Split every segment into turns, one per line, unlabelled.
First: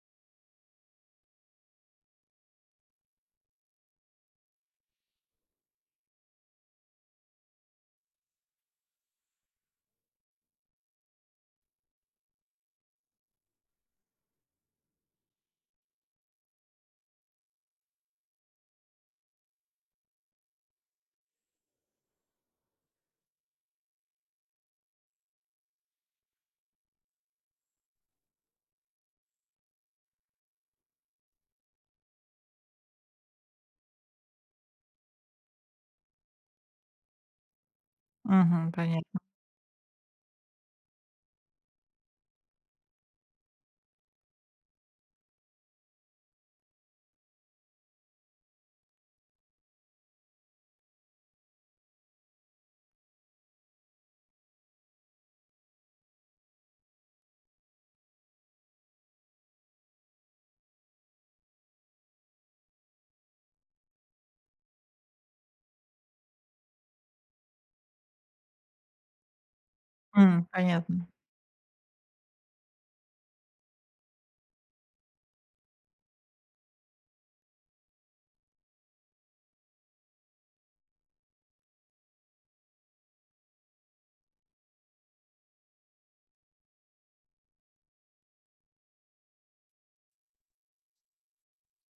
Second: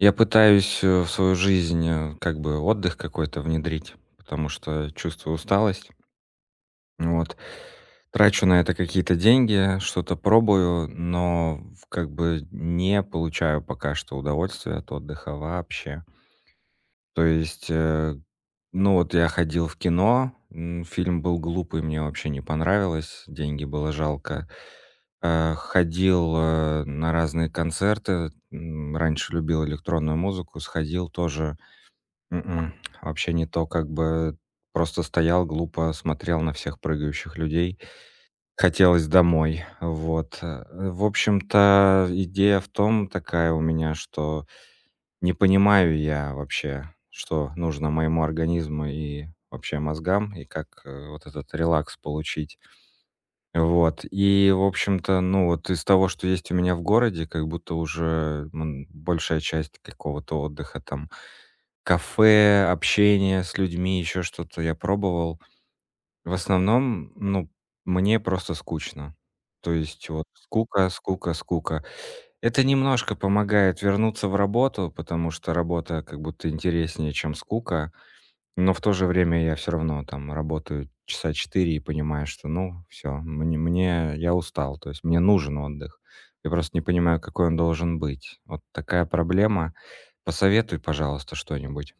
Я пытаюсь, в свою жизнь, как бы отдых какой-то внедрить, потому что чувствую усталость. Вот. Трачу на это какие-то деньги, что-то пробую, но в как бы не получаю пока что удовольствия от отдыха вообще. То есть, ну вот я ходил в кино, фильм был глупый, мне вообще не понравилось, деньги было жалко. Ходил, на разные концерты, раньше любил электронную музыку, сходил тоже м вообще не то, как бы просто стоял, глупо смотрел на всех прыгающих людей.
Мгм.
Хотелось
Понятно.
домой, вот. В общем-то, идея в том такая у меня, что не понимаю я вообще, что нужно моему организму и вообще мозгам, и как, вот этот релакс получить. Вот, и, в общем-то, ну, вот из того, что есть у меня в городе, как будто уже, большая часть какого-то отдыха там кафе, общение с людьми, еще что-то я пробовал. В основном, ну, мне просто скучно. То есть вот скука,
Понятно.
скука, скука. Это немножко помогает вернуться в работу, потому что работа как будто интереснее, чем скука. Но в то же время я все равно там работаю часа 4 и понимаю, что ну все, я устал, то есть мне нужен отдых. Я просто не понимаю, какой он должен быть. Вот такая проблема. Посоветуй, пожалуйста, что-нибудь.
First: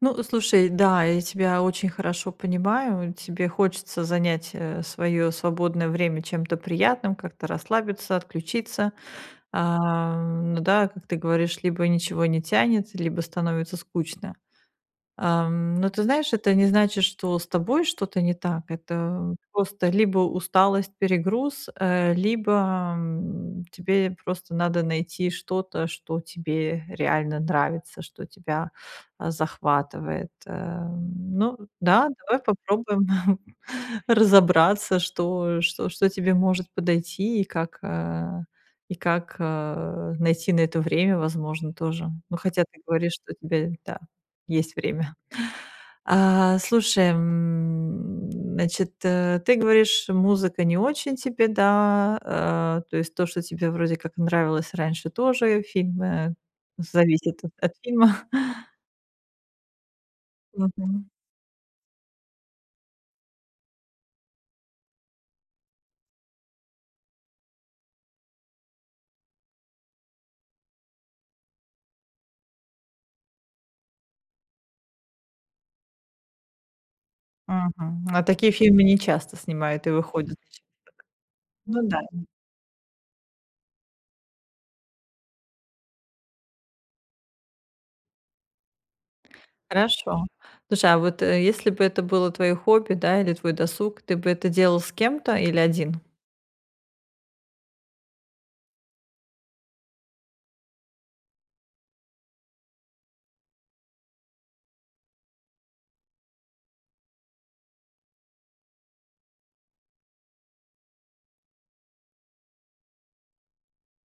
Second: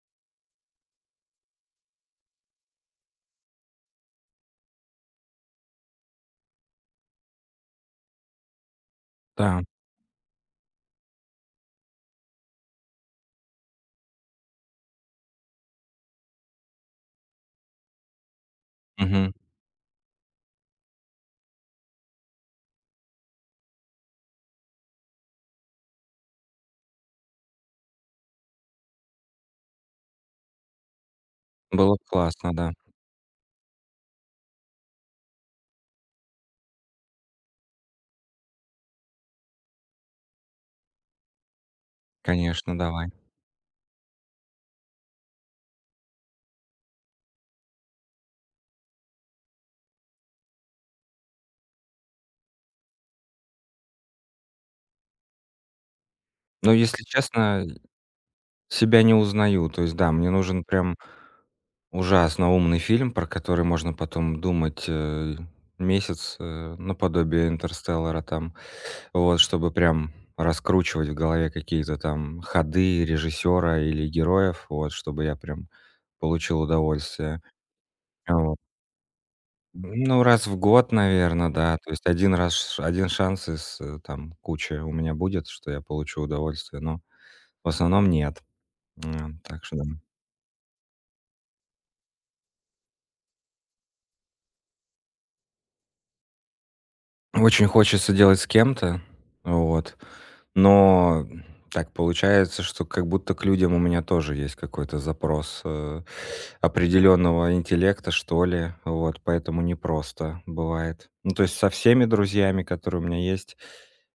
Ну, слушай, да, я тебя очень хорошо понимаю. Тебе хочется занять свое свободное время чем-то приятным, как-то расслабиться, отключиться.
Да.
Ну да, как ты говоришь, либо ничего не тянет, либо становится скучно. Но ты знаешь, это не значит, что с тобой что-то не так.
Мгм.
Это просто либо усталость, перегруз, либо, тебе просто надо найти что-то, что тебе реально нравится, что тебя, захватывает. Ну
Было б
да, давай
классно, да.
попробуем разобраться, что тебе может подойти и как найти на это время, возможно, тоже. Ну, хотя
Конечно,
ты
давай.
говоришь, что у тебя, да, есть время. Слушай, значит, ты говоришь, музыка не очень тебе, да, то есть то, что тебе вроде как нравилось раньше, тоже фильмы
Но, если
зависит от
честно,
от фильма.
себя не узнаю. То есть, да, мне нужен прям
Мгм.
ужасно умный фильм, про который можно потом думать, месяц, наподобие "Интерстеллара" там. Вот, чтобы прям раскручивать в голове какие-то там ходы режиссера или героев, вот, чтобы я прям получил удовольствие.
Мгм. А
А
такие
вот.
фильмы не часто снимают и
Ну,
выходят.
раз в год, наверное, да.
Ну
То
да,
есть один шанс из, там кучи у меня будет, что я получу удовольствие, но в основном нет. Так что да.
хорошо. Слушай, а вот, если бы это было твоё хобби, да, или твой досуг, ты бы это делал с кем-то или один?
Очень хочется делать с кем-то, вот, но так получается, что как будто к людям у меня тоже есть какой-то запрос, определенного интеллекта, что ли, вот, поэтому непросто бывает. Ну, то есть со всеми друзьями, которые у меня есть,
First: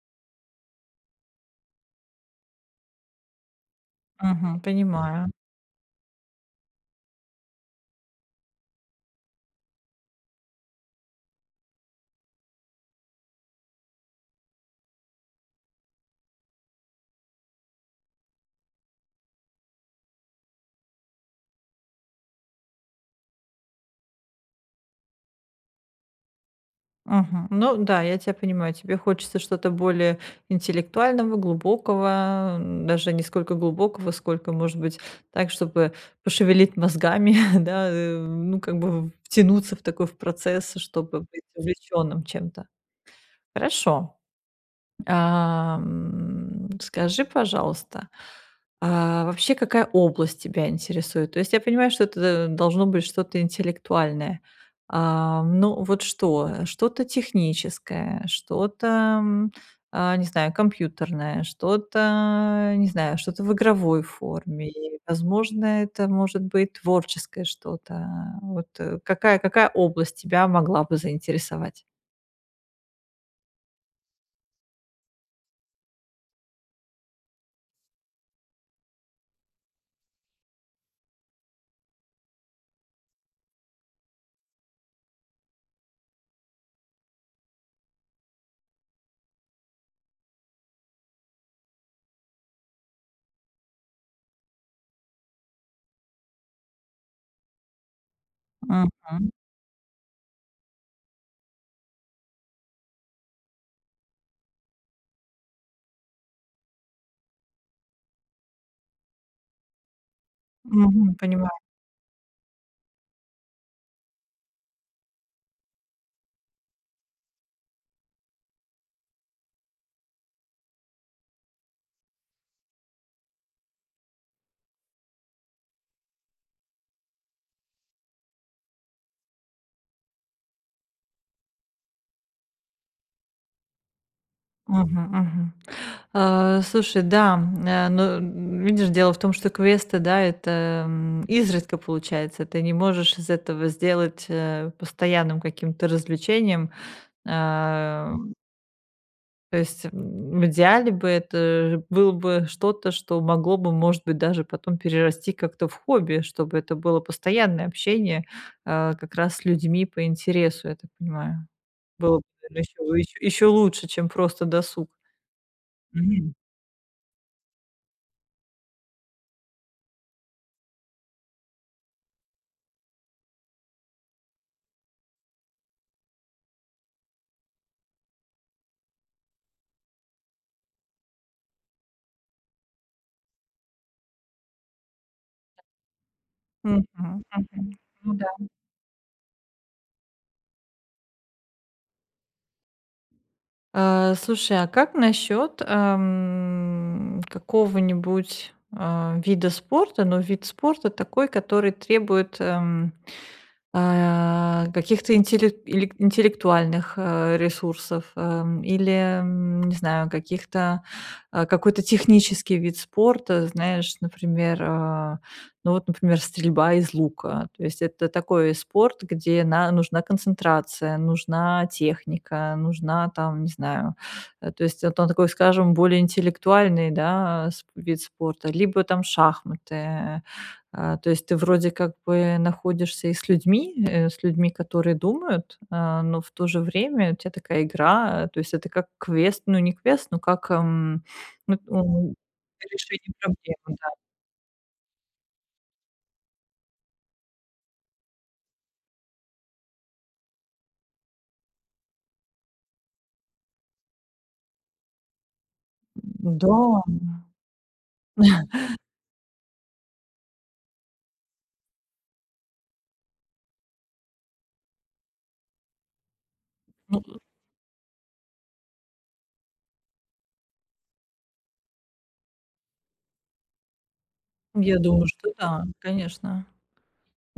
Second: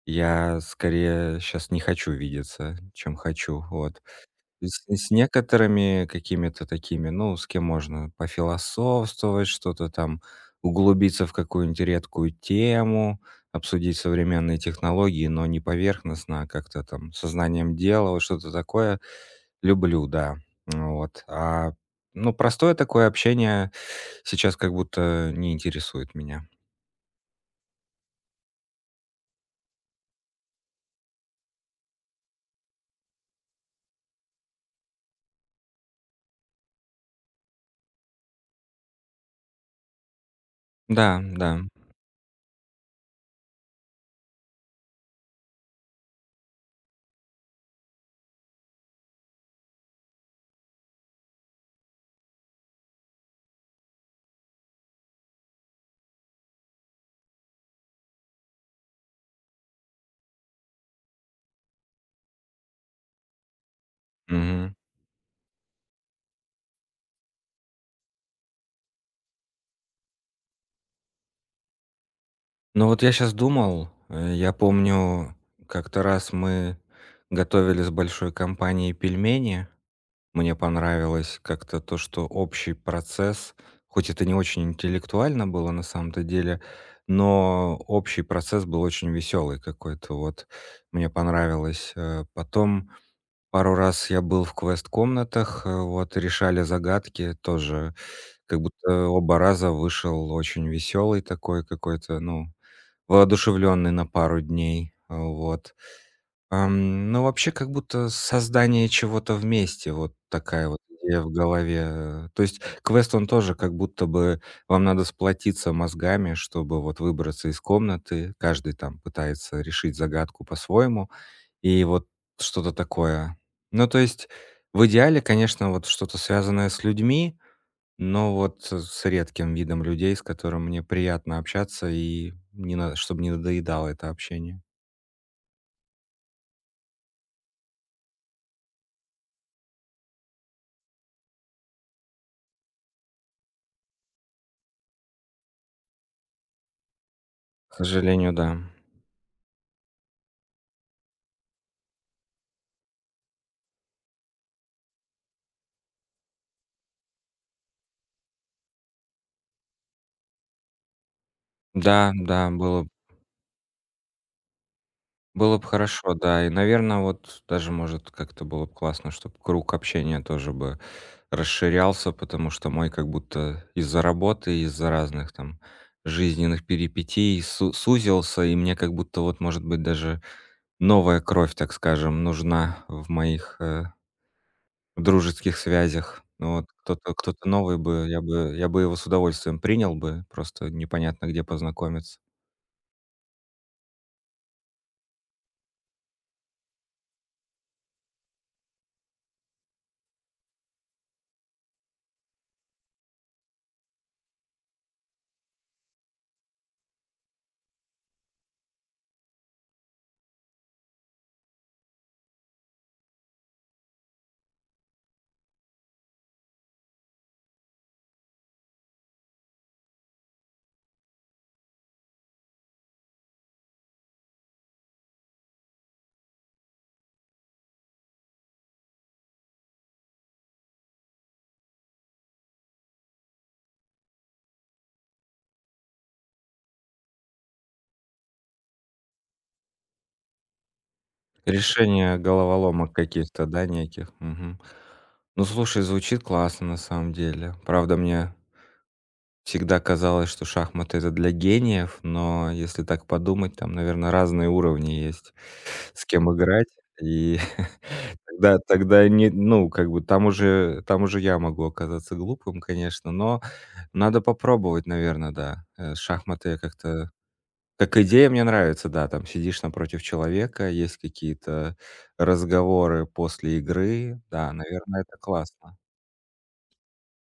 я скорее сейчас не хочу видеться, чем хочу, вот.
Мгм.
С
Понимаю.
некоторыми какими-то такими, ну, с кем можно пофилософствовать, что-то там, углубиться в какую-нибудь редкую тему, обсудить современные технологии, но не поверхностно, а как-то там сознанием дела, вот что-то такое. Люблю, да. Ну вот. Ну, простое такое общение сейчас как будто не интересует меня.
Мгм. Ну да, я тебя понимаю. Тебе хочется что-то более интеллектуального, глубокого, даже не сколько глубокого, сколько, может быть, так, чтобы пошевелить мозгами, да, ну, как бы втянуться в такой в процесс,
Да,
чтобы быть
да.
увлеченным чем-то. Хорошо. Скажи, пожалуйста, а вообще какая область тебя интересует? То есть я понимаю, что это должно быть что-то интеллектуальное. Ну вот что? Что-то техническое, что-то, м, не знаю, компьютерное, что-то, не знаю, что-то в игровой форме.
Мгм.
И, возможно, это может быть творческое что-то. Вот какая область тебя могла бы заинтересовать?
Ну вот я сейчас думал, я помню, как-то раз мы готовили с большой компанией пельмени. Мне понравилось как-то то, что общий процесс, хоть это не очень интеллектуально было на самом-то деле, но общий процесс был очень веселый какой-то, вот. Мне понравилось. Потом пару раз я был в квест-комнатах, вот, решали загадки тоже. Как
Мгм.
будто оба раза вышел очень веселый такой какой-то, ну, воодушевленный на пару дней. Вот. Ну, вообще, как будто создание чего-то вместе. Вот такая вот
Мгм.
идея в
Понимаю.
голове. То есть квест, он тоже как будто бы вам надо сплотиться мозгами, чтобы вот выбраться из комнаты. Каждый там пытается решить загадку по-своему. И вот что-то такое. Ну, то есть в идеале, конечно, вот что-то связанное с людьми, но вот с редким видом людей, с которым мне приятно общаться и не на чтобы не надоедало это общение.
Мгм, мгм. Слушай, да, но, видишь, дело в том, что квесты, да, это изредка получается. Ты не можешь из этого сделать постоянным каким-то развлечением.
К
А,
сожалению, да.
То есть, в идеале бы это было бы что-то, что могло бы, может быть, даже потом перерасти как-то в хобби, чтобы это было постоянное общение, как раз с людьми по интересу, я так понимаю.
Да,
Было бы
да,
еще лучше, чем просто досуг.
было б хорошо,
Мгм.
да. И, наверное вот даже, может, как-то было бы классно, чтобы круг общения тоже бы расширялся, потому что мой как будто из-за работы, из-за разных там жизненных перипетий су сузился, и мне как будто вот, может быть, даже новая кровь, так скажем, нужна в моих, в дружеских связях. Ну вот
Мгм,
кто-то
мгм.
новый бы,
Ну да.
я бы его с удовольствием принял бы, просто непонятно, где познакомиться.
Слушай, а как насчет, какого-нибудь, вида спорта, но вид спорта такой, который требует, каких-то интеллектуальных, ресурсов, или, не знаю, каких-то, какой-то технический вид спорта, знаешь, например, ну вот, например, стрельба из лука. То есть это такой спорт, где на нужна концентрация, нужна техника, нужна там, не знаю, то есть это он такой, скажем, более интеллектуальный, да, сп вид спорта. Либо там шахматы, то есть ты вроде как бы находишься и с людьми, с людьми, которые думают, но в то же время у тебя такая игра, то есть это как квест, ну, не квест, но как, ну, м,
Решение головоломок
решение
каких-то, да,
проблемы, да.
неких. Мгм. Ну, слушай, звучит классно на самом деле. Правда, мне всегда казалось, что это для гениев, но если так подумать, там, наверное разные уровни есть, с кем
Да,
играть. И тогда не ну, как бы там уже я могу оказаться глупым, конечно, но надо попробовать, наверное, да. Шахматы я
ну,
как-то как идея мне нравится, да. Там сидишь напротив человека, есть какие-то разговоры после игры. Да,
я
наверное,
думаю,
это
что да,
классно.
конечно.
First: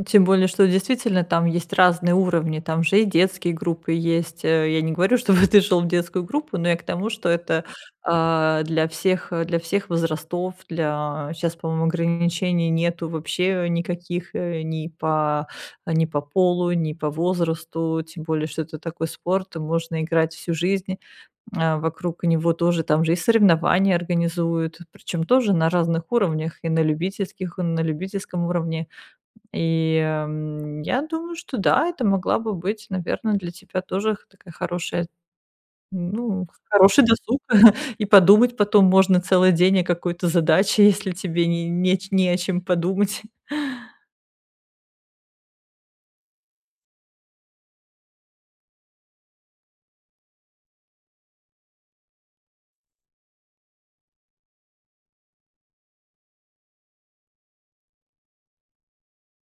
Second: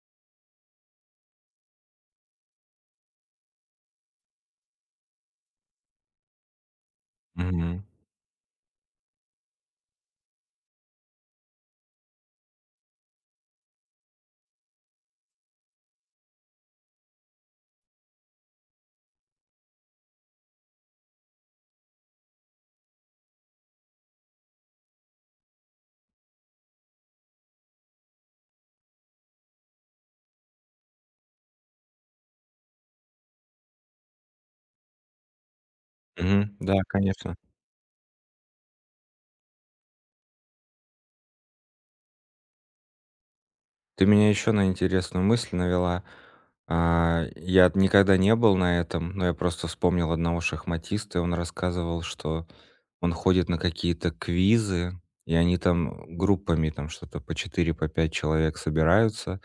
Тем более, что действительно там есть разные уровни, там же и детские группы есть. Я не говорю, чтобы ты шел в детскую группу, но я к тому, что это,
Мгм.
для всех возрастов, для сейчас, по-моему, ограничений нету вообще никаких, ни по полу, ни по возрасту. Тем более, что это такой спорт, и можно играть всю жизнь. Вокруг него тоже, там же и соревнования организуют, причем тоже на разных уровнях, и на любительских, и на любительском уровне. И, я думаю, что да, это могла бы быть, наверное, для тебя тоже х такая
Мгм. Да,
хороший
конечно.
досуг. И подумать потом можно целый день о какой-то задаче, если тебе не о чем подумать.
Ты меня еще на интересную мысль навела. Я никогда не был на этом, но я просто вспомнил одного шахматиста, и он рассказывал, что он ходит на какие-то квизы, и они там группами, там что-то по 4, по 5 человек собираются.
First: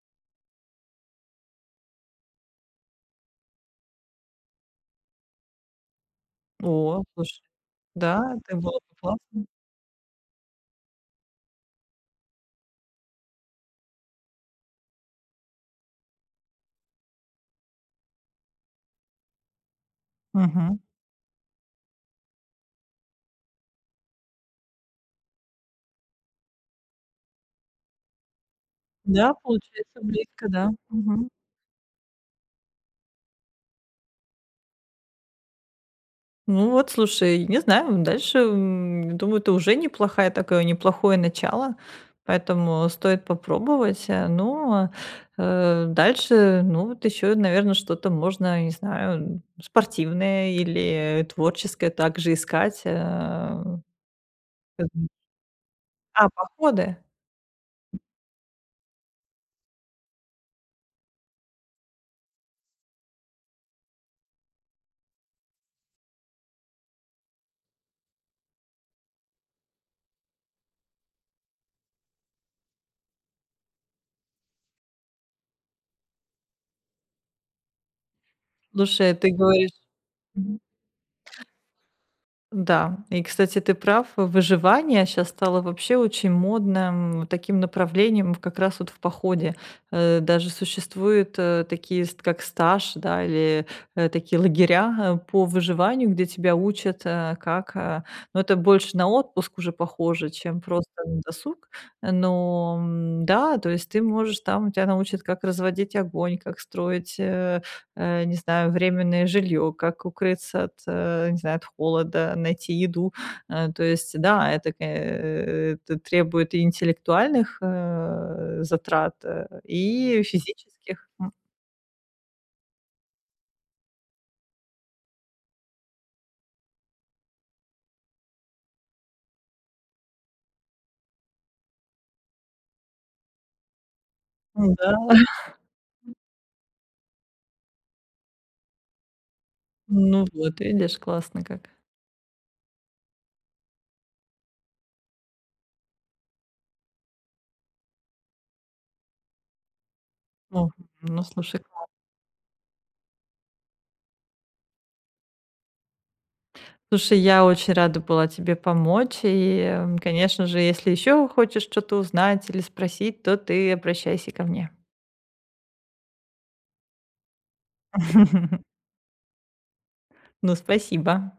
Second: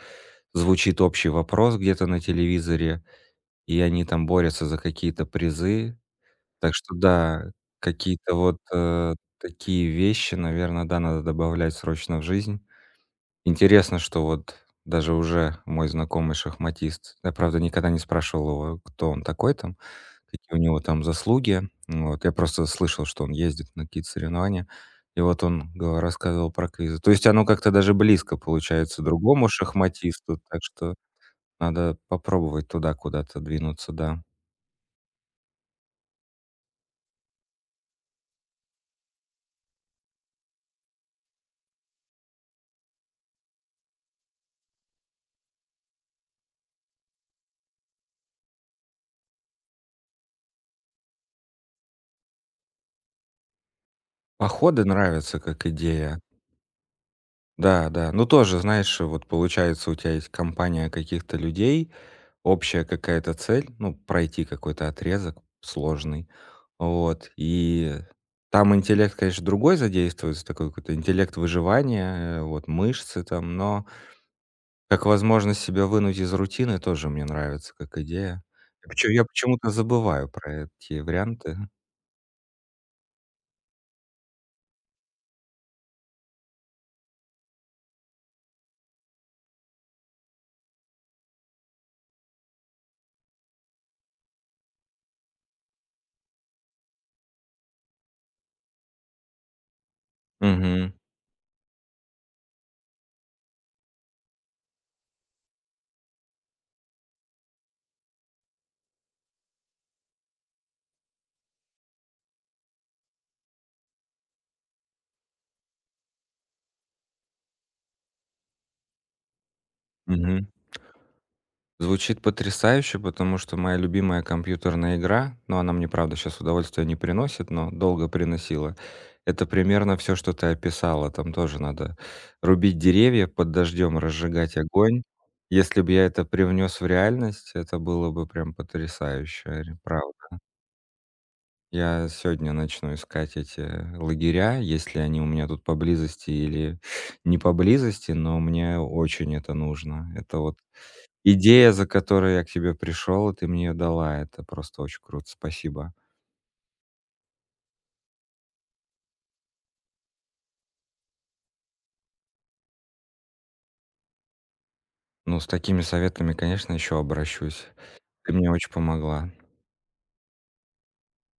Звучит общий вопрос где-то на телевизоре, и они там борются за какие-то призы. Так что
О, слушай,
да,
да,
какие-то
это
вот,
было бы
э,
классно.
такие вещи, наверное, да, надо добавлять срочно в жизнь. Интересно, что вот даже уже мой знакомый шахматист, я, правда, никогда не спрашивал его, кто он такой там, какие у
Мгм.
него там заслуги. Вот, я просто слышал, что он ездит на какие-то соревнования. И вот он го рассказывал про квизы. То есть оно как-то даже близко получается
Да,
другому
получается
шахматисту,
близко,
так
да.
что надо попробовать туда куда-то двинуться, да.
Ну вот, слушай, не знаю, дальше, думаю, это уже неплохая такое неплохое начало, поэтому стоит попробовать. Ну, дальше, ну, вот еще, наверное, что-то можно, не знаю, спортивное или творческое также искать.
Походы
Как бы.
нравятся как идея.
Походы?
Да, да. Ну, тоже, знаешь, вот получается, у тебя есть компания каких-то людей, общая какая-то цель, ну, пройти какой-то отрезок сложный. Вот. И там интеллект, конечно, другой задействуется, такой какой-то интеллект выживания, вот мышцы там, но как возможность себя вынуть из рутины тоже мне нравится как идея.
Слушай,
Я
ты
почему-то
говоришь.
забываю про эти варианты.
Да, и, кстати, ты прав, выживание сейчас стало вообще очень модным таким направлением как раз вот в походе. Даже существуют, такие, ст как стаж, да, или, такие лагеря, по выживанию, где тебя учат, как. Ну, это больше на отпуск уже похоже, чем просто
Мгм.
на досуг. Но, да, то есть ты можешь там, тебя научат, как разводить огонь, как строить, не знаю, временное жилье, как укрыться от, не знаю, от холода, найти еду. То есть, да, это требует и интеллектуальных затрат, и
Мгм.
физических.
Звучит потрясающе, потому что моя любимая компьютерная игра, но она мне, правда, сейчас удовольствия не приносит, но долго приносила. Это примерно все, что ты описала. Там тоже надо рубить деревья под дождем, разжигать
Да,
огонь. Если бы я это привнес в реальность, это было бы прям потрясающе,
ну
правда.
вот, видишь, классно как.
Я сегодня начну искать эти лагеря, если они у меня тут поблизости или не поблизости, но мне очень это нужно. Это вот
Ну, ну, слушай,
идея, за
класс.
которой я к тебе пришел, и ты мне ее дала, это просто очень круто, спасибо.
Слушай, я очень рада была тебе помочь. И, конечно же, если еще хочешь что-то узнать или спросить, то ты обращайся ко мне.
Ну, с такими советами, конечно, еще обращусь. Ты мне очень помогла.
Ну, спасибо.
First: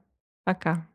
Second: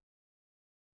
Пока.